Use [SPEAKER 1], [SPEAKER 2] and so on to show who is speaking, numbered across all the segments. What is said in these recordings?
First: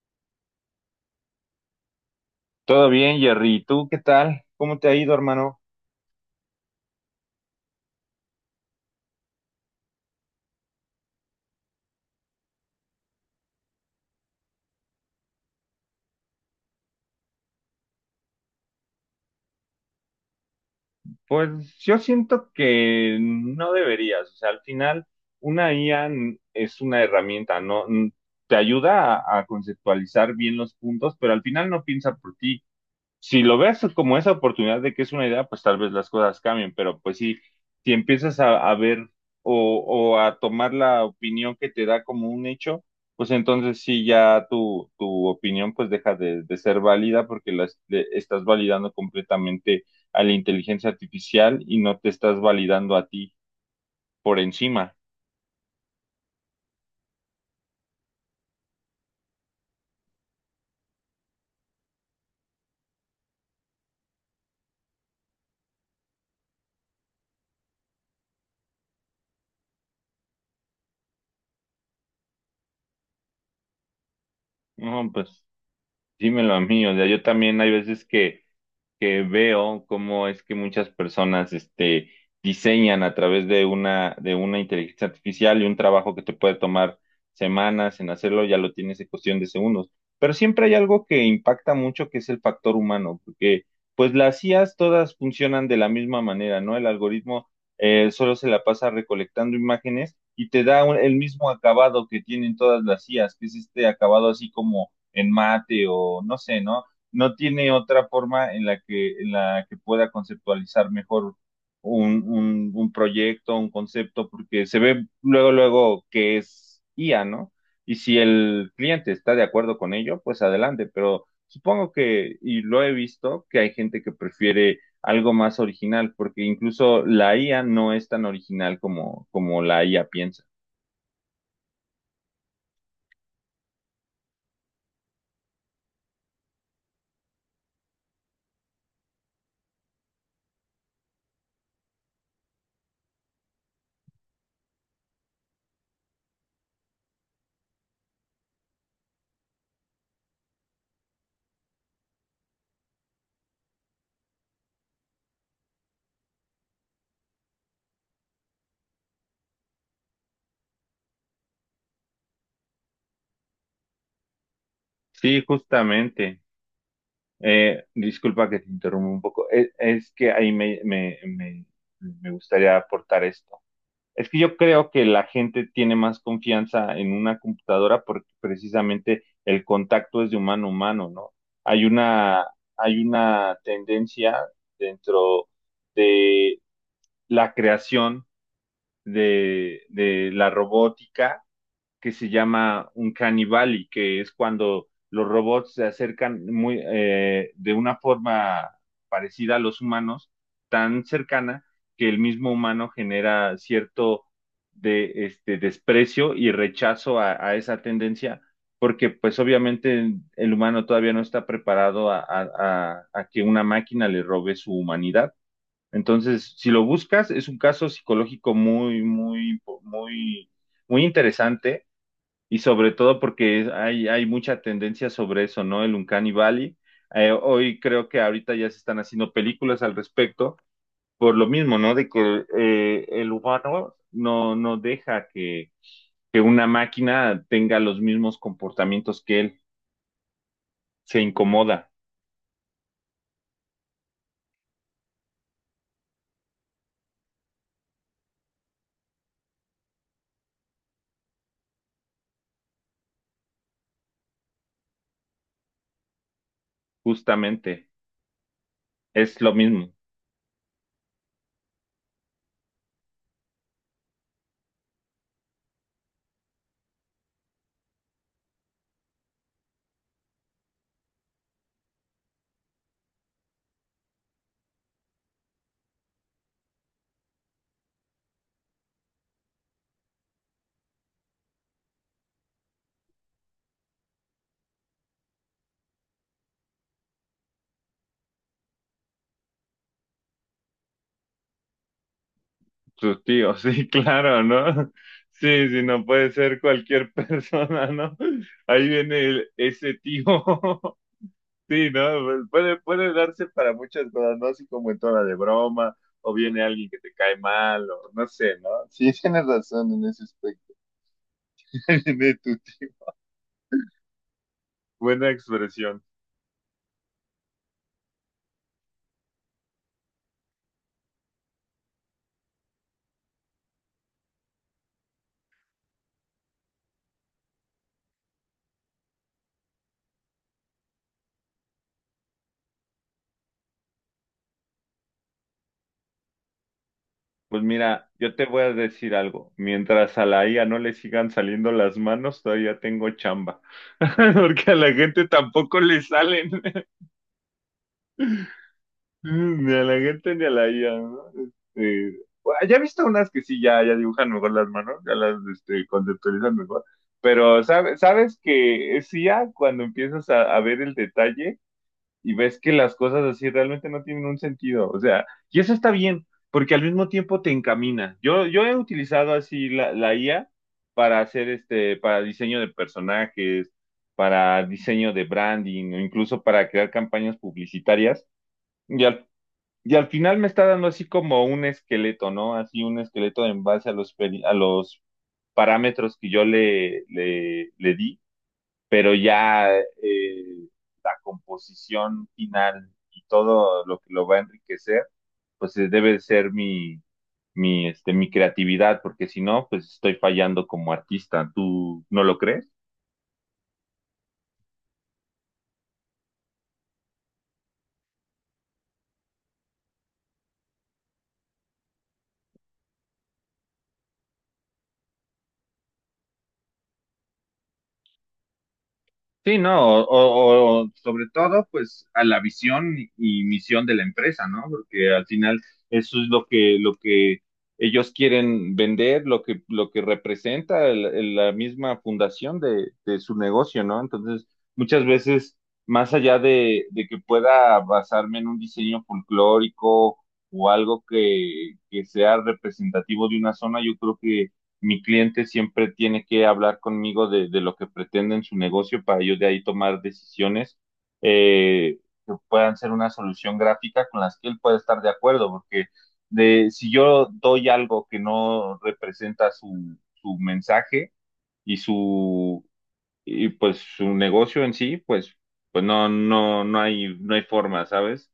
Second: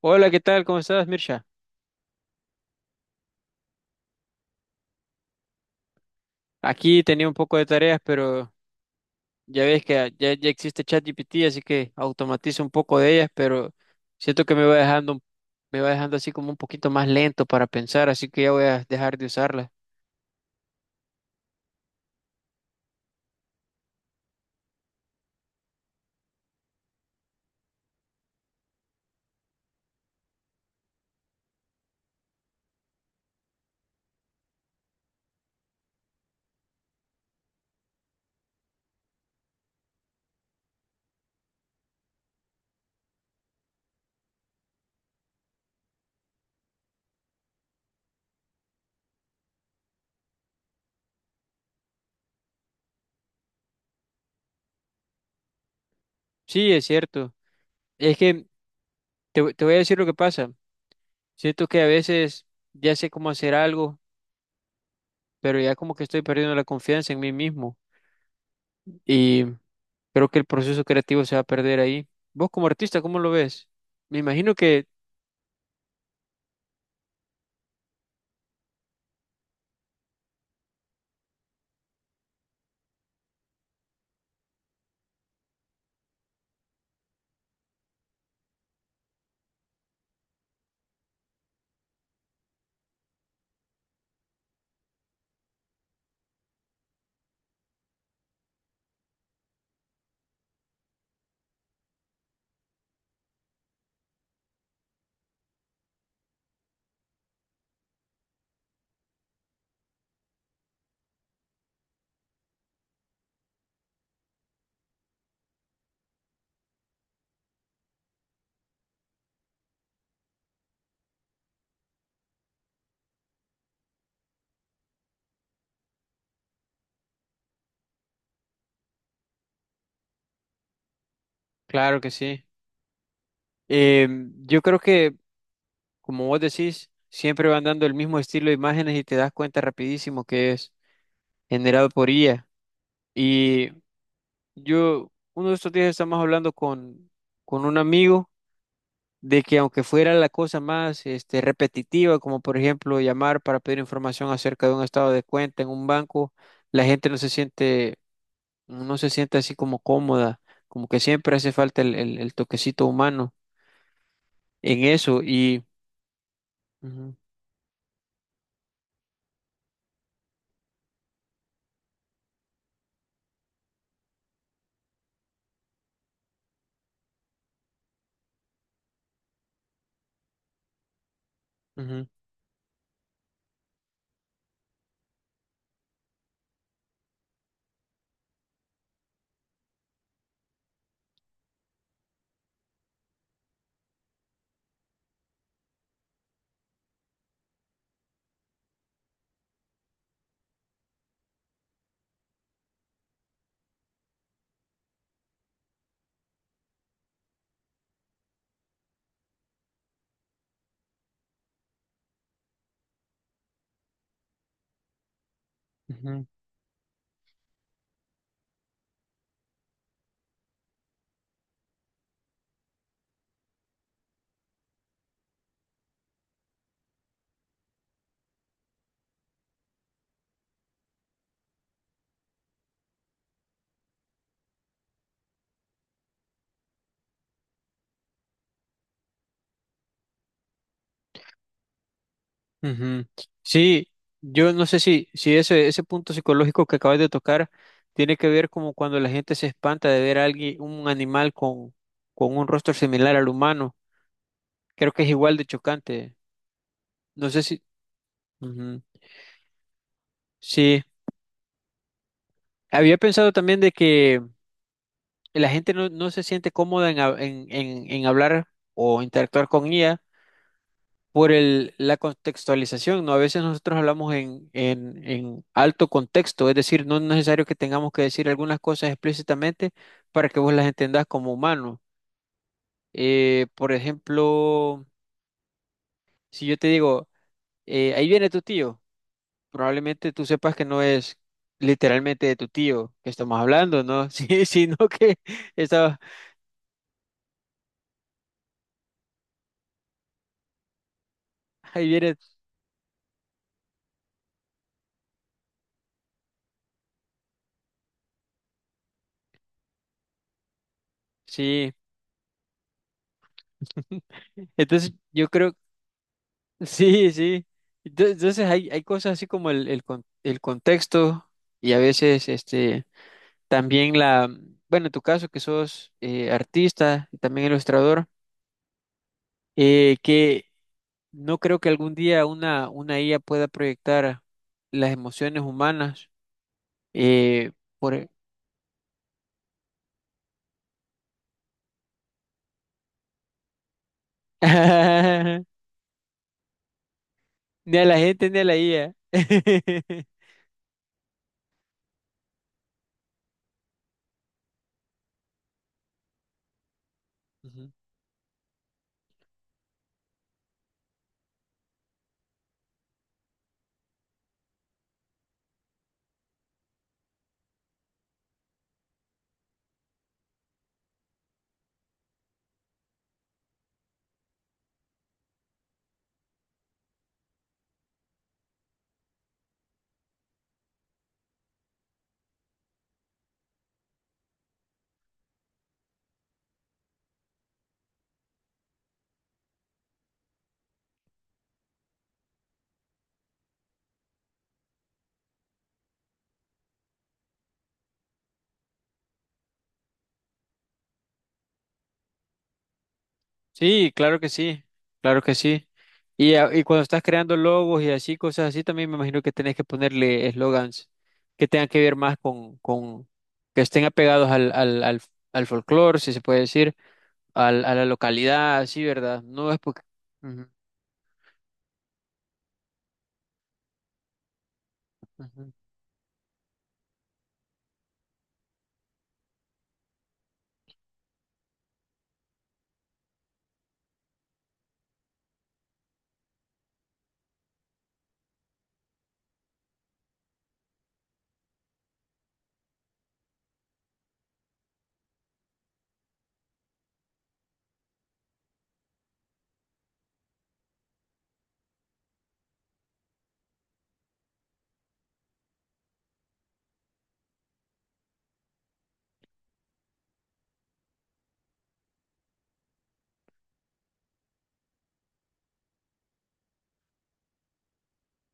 [SPEAKER 1] Hola, ¿qué tal? ¿Cómo estás, Mirsha?
[SPEAKER 2] Todo bien, Jerry. ¿Tú qué tal? ¿Cómo te ha ido, hermano?
[SPEAKER 1] Aquí tenía un poco de tareas, pero ya ves que ya existe ChatGPT, así que automatizo un poco de ellas, pero siento que me va dejando, me va dejando así como un poquito más lento para pensar, así que ya voy a dejar de usarla.
[SPEAKER 2] Pues yo siento que no deberías. O sea, al final, una IA es una herramienta, ¿no? Te ayuda a conceptualizar bien los puntos, pero al final no piensa por ti. Si lo ves como esa oportunidad de que es una idea, pues tal vez las cosas cambien, pero pues sí, si empiezas a ver o, o a tomar la opinión que te da como un hecho, pues entonces sí ya tu opinión pues deja de ser válida porque la estás validando completamente a la inteligencia artificial y no te estás validando a ti por encima.
[SPEAKER 1] Sí, es cierto. Es que te voy a decir lo que pasa. Siento que a veces ya sé cómo hacer algo, pero ya como que estoy perdiendo la confianza en mí mismo y creo que el proceso creativo se va a perder ahí. ¿Vos como artista, cómo lo ves? Me imagino que,
[SPEAKER 2] No, pues dímelo a mí, o sea, yo también hay veces que veo cómo es que muchas personas diseñan a través de una, de una, inteligencia artificial y un trabajo que te puede tomar semanas en hacerlo, ya lo tienes en cuestión de segundos. Pero siempre hay algo que impacta mucho, que es el factor humano, porque pues las IAs todas funcionan de la misma manera, ¿no? El algoritmo solo se la pasa recolectando imágenes y te da el mismo acabado que tienen todas las IAs, que es este acabado así como en mate o no sé, ¿no? No tiene otra forma en la que pueda conceptualizar mejor un proyecto, un concepto, porque se ve luego, luego que es IA, ¿no? Y si el cliente está de acuerdo con ello, pues adelante, pero supongo que, y lo he visto, que hay gente que prefiere algo más original, porque incluso la IA no es tan original como, como la IA piensa.
[SPEAKER 1] claro que sí. Eh, yo creo que, como vos decís, siempre van dando el mismo estilo de imágenes y te das cuenta rapidísimo que es generado por IA. Y yo, uno de estos días estamos hablando con un amigo de que aunque fuera la cosa más repetitiva, como por ejemplo llamar para pedir información acerca de un estado de cuenta en un banco, la gente no se siente, no se siente así como cómoda, como que siempre hace falta el toquecito humano en eso.
[SPEAKER 2] Sí,
[SPEAKER 1] Y
[SPEAKER 2] justamente.
[SPEAKER 1] ujú,
[SPEAKER 2] Disculpa que te interrumpa un poco. Es que ahí me gustaría aportar esto. Es que yo creo que la gente tiene más confianza en una computadora porque precisamente el contacto es de humano a humano, ¿no? Hay
[SPEAKER 1] ujú,
[SPEAKER 2] una, hay una tendencia dentro de la creación de la robótica que se llama un caníbal, y que es cuando los robots se acercan muy, de una forma parecida a los humanos, tan cercana que el mismo humano genera cierto desprecio y rechazo a esa tendencia, porque pues obviamente el humano todavía no está preparado a que una máquina le robe su humanidad.
[SPEAKER 1] ujú.
[SPEAKER 2] Entonces, si lo buscas, es un caso psicológico muy, muy, muy, muy interesante y sobre todo porque hay mucha tendencia sobre eso, ¿no? El Uncanny Valley. Hoy creo que ahorita ya se están haciendo películas al respecto, por lo mismo, ¿no? De que el humano no deja que una máquina tenga los mismos comportamientos que él. Se incomoda,
[SPEAKER 1] Ujú. Sí, yo no sé si ese punto psicológico que acabas de tocar tiene que ver como cuando la gente se espanta de ver a alguien, un animal con un rostro similar al humano. Creo que es igual de chocante. No sé si...
[SPEAKER 2] justamente.
[SPEAKER 1] ujú.
[SPEAKER 2] Es lo mismo.
[SPEAKER 1] Sí, había pensado también de que la gente no, no se siente cómoda en, en hablar o interactuar con ella por el, la contextualización, ¿no? A veces nosotros hablamos en alto contexto, es decir, no es necesario que tengamos que decir algunas cosas explícitamente para que vos las entendás como humano. Por ejemplo, si yo te digo, ahí viene tu tío, probablemente tú sepas que no es literalmente de tu tío que
[SPEAKER 2] Tu
[SPEAKER 1] estamos
[SPEAKER 2] tío,
[SPEAKER 1] hablando,
[SPEAKER 2] sí,
[SPEAKER 1] ¿no?
[SPEAKER 2] claro,
[SPEAKER 1] Sí, sino
[SPEAKER 2] ¿no?
[SPEAKER 1] que
[SPEAKER 2] Sí, sí,
[SPEAKER 1] estaba,
[SPEAKER 2] no puede ser cualquier persona, ¿no? Ahí viene ese tío.
[SPEAKER 1] ahí
[SPEAKER 2] Sí, ¿no?
[SPEAKER 1] viene,
[SPEAKER 2] Pues puede darse para muchas cosas, ¿no? Así como en toda de broma, o viene alguien que te cae mal, o no sé, ¿no? Sí, tienes razón en ese aspecto.
[SPEAKER 1] sí.
[SPEAKER 2] Viene tu tío.
[SPEAKER 1] Entonces, yo
[SPEAKER 2] Buena
[SPEAKER 1] creo.
[SPEAKER 2] expresión.
[SPEAKER 1] Sí, sí. Entonces hay cosas así como el contexto y a veces también la, bueno, en tu caso que sos artista y también ilustrador, que no creo que algún día una IA pueda proyectar las emociones humanas eh,
[SPEAKER 2] Pues
[SPEAKER 1] por...
[SPEAKER 2] mira, yo te voy a decir algo. Mientras a la IA no le sigan saliendo las manos, todavía tengo chamba. Porque a la gente
[SPEAKER 1] ni
[SPEAKER 2] tampoco le salen.
[SPEAKER 1] a la gente ni a la IA.
[SPEAKER 2] Mm, ni a la gente ni a la IA, ¿no? Este, bueno, ya he visto unas que sí, ya, ya dibujan mejor las manos, ya las conceptualizan mejor, pero sabes que es I a cuando empiezas a ver el detalle y ves que las cosas así realmente no tienen un sentido, o sea, y eso está bien, porque al mismo tiempo te encamina. Yo he utilizado así la IA para hacer este, para diseño de personajes, para diseño de branding, o incluso para crear campañas publicitarias. y al y al final me está dando así como un esqueleto, ¿no? Así un esqueleto en base a los parámetros que yo le di, pero ya la composición final y todo lo que lo va a enriquecer, pues debe ser mi creatividad, porque si no, pues estoy fallando como artista. ¿Tú no lo crees?
[SPEAKER 1] Sí, claro que sí, claro que sí. Y, y cuando estás creando logos y así, cosas así, también me imagino que tenés que ponerle eslogans que tengan que ver más con que estén apegados al folclore, si se puede decir, al, a la localidad, así, ¿verdad? No es
[SPEAKER 2] Sí,
[SPEAKER 1] porque...
[SPEAKER 2] no, o,
[SPEAKER 1] Ujú,
[SPEAKER 2] o- o sobre todo, pues a la visión y misión de la empresa, ¿no? Porque al
[SPEAKER 1] ujú.
[SPEAKER 2] final eso es lo que ellos quieren vender, lo que representa la misma fundación de su negocio, ¿no? Entonces, muchas veces, más allá de que pueda basarme en un diseño folclórico o algo que sea representativo de una zona, yo creo mi cliente siempre tiene que hablar conmigo de lo que pretende en su negocio para yo de ahí tomar decisiones eh, que puedan ser una solución gráfica con las que él pueda estar de acuerdo, porque de, si yo doy algo que no representa su mensaje y su y pues su negocio en sí, pues, pues no hay forma, ¿sabes?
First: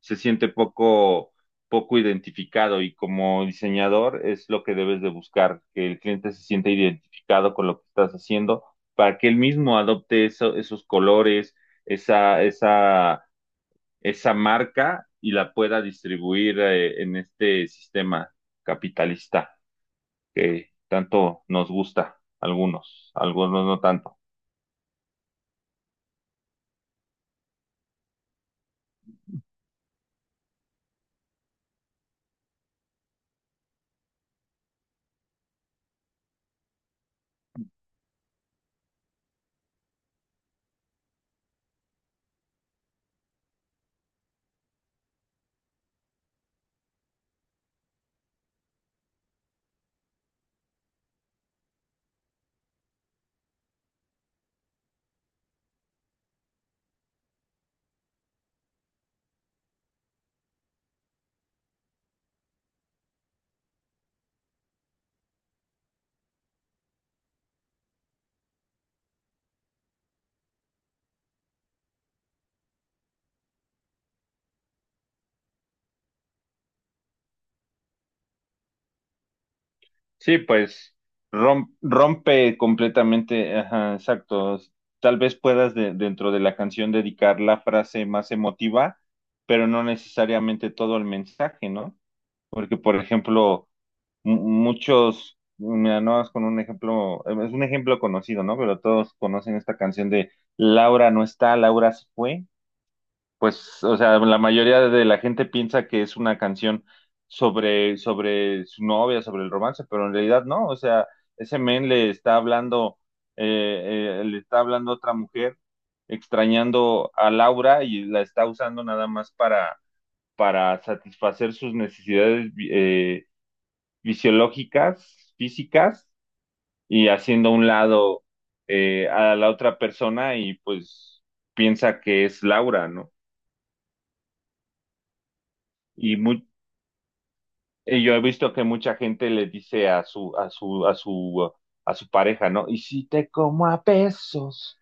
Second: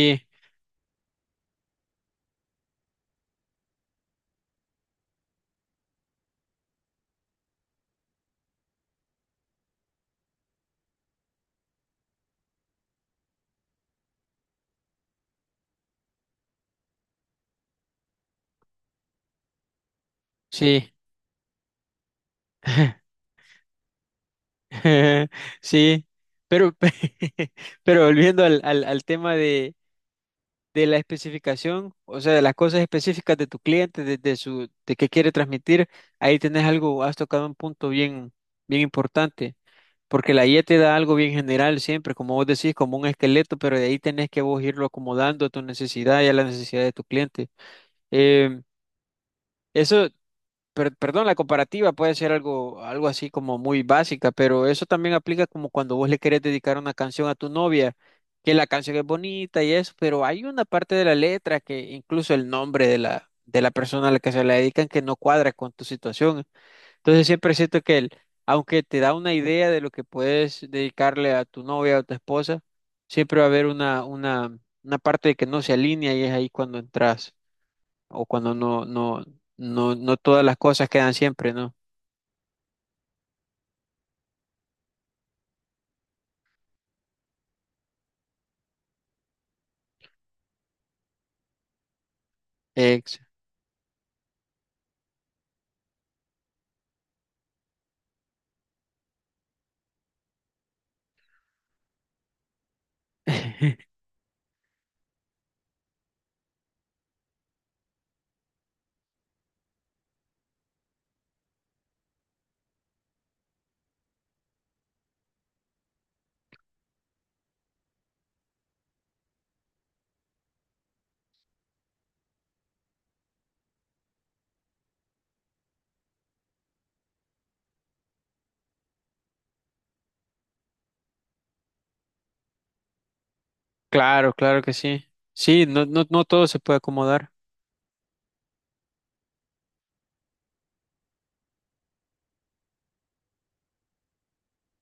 [SPEAKER 2] Se siente poco identificado y como diseñador es lo que debes de buscar, que el cliente se sienta identificado con lo que estás haciendo para que él mismo adopte esos colores, esa, esa, esa marca y la pueda distribuir en este sistema capitalista que
[SPEAKER 1] sí,
[SPEAKER 2] tanto nos gusta, algunos, algunos no tanto.
[SPEAKER 1] sí, pero, pero volviendo al tema de la especificación, o sea, de las cosas específicas de tu cliente, de su, de qué quiere transmitir, ahí tenés algo, has tocado un punto bien importante, porque la guía te da algo bien general siempre, como vos decís, como un esqueleto, pero de ahí tenés que vos irlo acomodando a tu necesidad y a la necesidad de tu cliente. Em, Eso perdón, la comparativa puede ser algo, algo así como muy básica, pero eso también aplica como cuando vos le querés dedicar una canción a tu novia, que la canción es bonita y eso, pero hay una parte de la letra que incluso el nombre de de la persona a la que se la dedican que no cuadra con tu situación. Entonces siempre siento que el, aunque te da una idea de lo que puedes dedicarle a tu novia o tu esposa, siempre va a haber una parte de que no se alinea y es ahí cuando entras o cuando no
[SPEAKER 2] Sí,
[SPEAKER 1] todas las cosas
[SPEAKER 2] pues
[SPEAKER 1] quedan siempre, ¿no?
[SPEAKER 2] rompe completamente, ajá, exacto. Tal vez puedas dentro de la canción dedicar la frase más emotiva, pero no necesariamente todo el mensaje, ¿no? Porque, por
[SPEAKER 1] Ex.
[SPEAKER 2] ejemplo, muchos, mira, no es con un ejemplo, es un ejemplo conocido, ¿no? Pero todos conocen esta canción de Laura no está, Laura se fue. Pues, o sea, la mayoría de la gente piensa que es una canción sobre, sobre su novia, sobre el romance, pero en realidad no, o sea, ese men le está hablando a otra mujer, extrañando a Laura y la está usando nada más para satisfacer sus necesidades fisiológicas, físicas, y haciendo a un lado a la otra persona y pues piensa que es Laura, ¿no?
[SPEAKER 1] Claro, claro que sí. Sí, no, no,
[SPEAKER 2] Y
[SPEAKER 1] no
[SPEAKER 2] mu-
[SPEAKER 1] todo se puede acomodar.
[SPEAKER 2] Y yo he visto que mucha gente le dice a su pareja, ¿no? Y si te como a pesos,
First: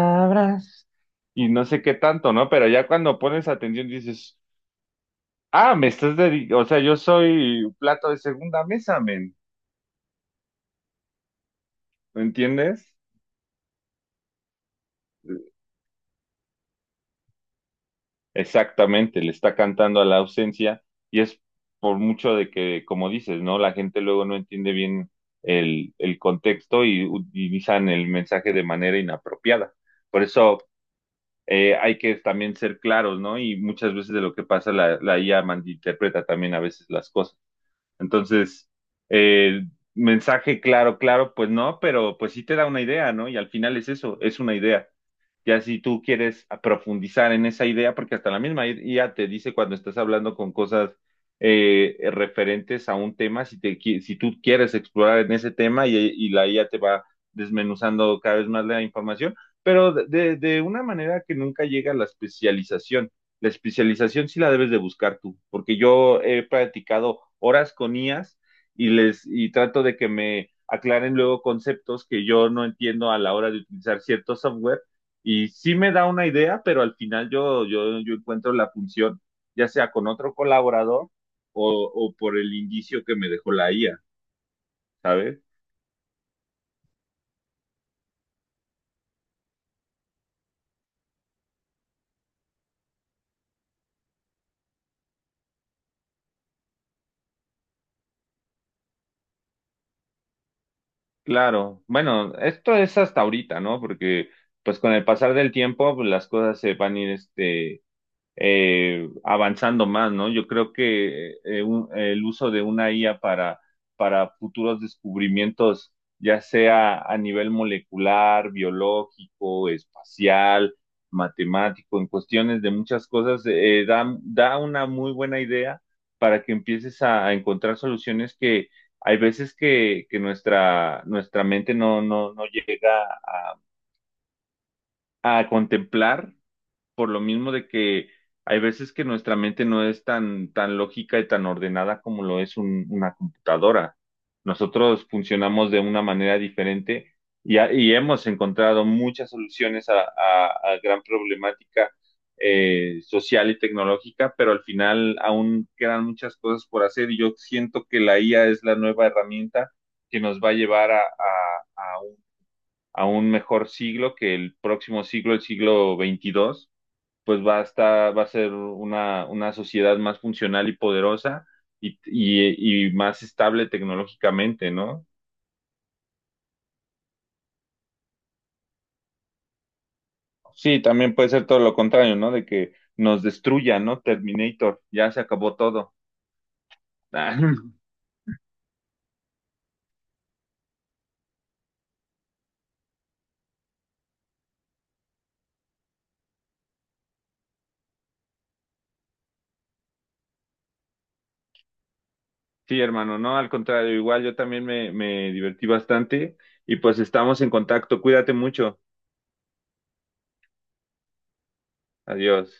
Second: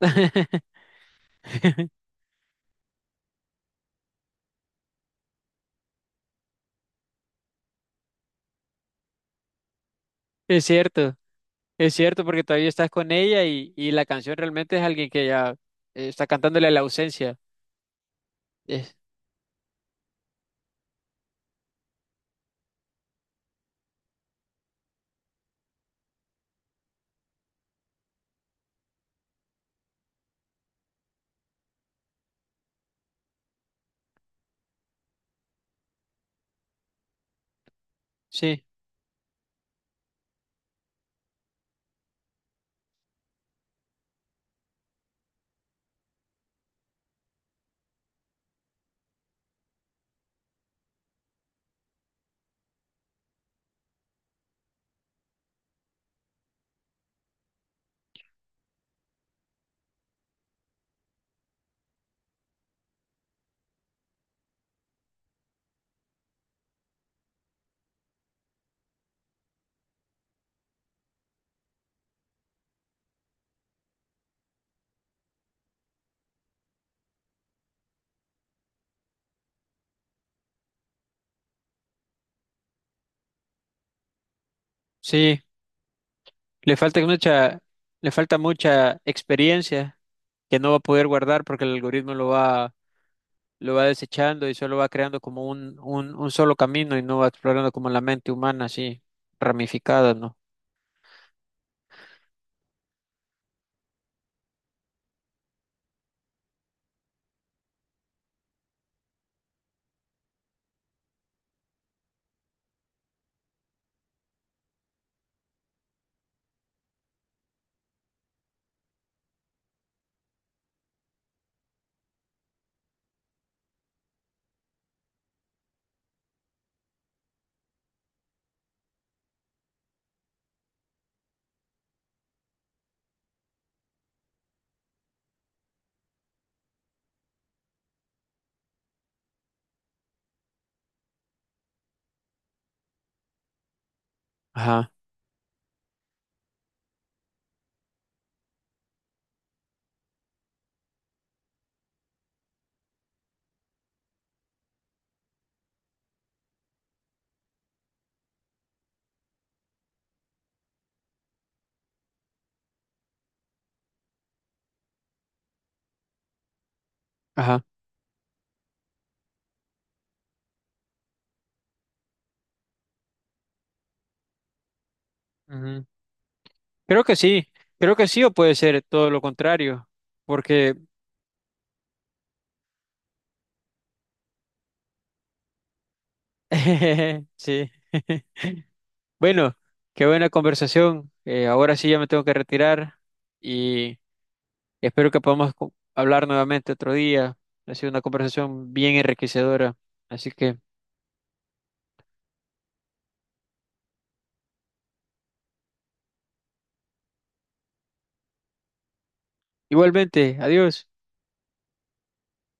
[SPEAKER 2] Y no sé qué tanto, ¿no? Pero ya cuando pones atención dices, ah, me estás dedicando, o sea, yo soy plato de segunda mesa, men.
[SPEAKER 1] Es cierto, es
[SPEAKER 2] ¿Me
[SPEAKER 1] cierto, porque todavía estás
[SPEAKER 2] entiendes?
[SPEAKER 1] con ella y la canción realmente es alguien que ya está cantándole a la ausencia. Es-
[SPEAKER 2] Exactamente, le está cantando a la ausencia y es por mucho de que, como dices, ¿no? La gente luego no entiende bien el contexto y utilizan el mensaje de manera inapropiada. Por eso hay que también ser claros, ¿no? Y muchas veces de lo que pasa la IA malinterpreta también a veces las cosas.
[SPEAKER 1] sí,
[SPEAKER 2] Entonces, eh, mensaje claro, claro, pues no, pero pues sí te da una idea, ¿no? Y al final es eso, es una idea. Ya si tú quieres profundizar en esa idea, porque hasta la misma IA te dice cuando estás hablando con cosas referentes a un tema, si tú quieres explorar en ese tema y la IA te va desmenuzando cada vez más la información, pero de, de una manera que nunca llega a la especialización. La especialización sí la debes de buscar tú, porque yo he practicado horas con IAS y trato de que me aclaren luego conceptos que yo no entiendo a la hora de utilizar cierto software y sí me da una idea, pero al final yo encuentro la función ya sea con otro colaborador o por el indicio que me dejó la IA, ¿sabes?
[SPEAKER 1] sí, le falta mucha, le falta mucha experiencia que no va a poder guardar porque el algoritmo lo va desechando y solo va creando como un solo camino y no va explorando como la mente humana así ramificada, ¿no?
[SPEAKER 2] Claro, bueno, esto es hasta ahorita, ¿no? Porque pues con el pasar del tiempo pues, las cosas se van a ir este avanzando más, ¿no? Yo creo que el uso de una IA para futuros descubrimientos, ya sea a nivel molecular, biológico, espacial, matemático, en cuestiones de muchas cosas, da una muy buena idea para que empieces a encontrar soluciones que hay veces que nuestra, nuestra mente no llega a contemplar por lo mismo de que hay veces que nuestra mente no es tan, tan lógica y tan ordenada como lo es una computadora.
[SPEAKER 1] Ajá,
[SPEAKER 2] Nosotros funcionamos de una manera diferente y hemos encontrado muchas soluciones a, a gran problemática social y tecnológica, pero al final aún quedan muchas cosas por hacer y yo siento que la IA es la nueva herramienta que nos va a llevar a, a un, a un mejor siglo que el próximo siglo, el siglo XXII pues va a
[SPEAKER 1] ajá.
[SPEAKER 2] estar, va a ser una sociedad más funcional y poderosa y más estable tecnológicamente, ¿no?
[SPEAKER 1] Ujú. Creo que sí, creo que sí o puede ser todo lo contrario, porque
[SPEAKER 2] Sí, también puede ser todo lo contrario, ¿no? De que nos destruya, ¿no? Terminator, ya se acabó todo.
[SPEAKER 1] sí. Bueno, qué buena conversación. Ahora sí ya me tengo que retirar y espero que podamos hablar nuevamente otro día. Ha sido una conversación bien enriquecedora, así que
[SPEAKER 2] Sí, hermano, no, al contrario, igual yo también me divertí bastante y pues estamos en contacto. Cuídate mucho.
[SPEAKER 1] igualmente, adiós.
[SPEAKER 2] Adiós.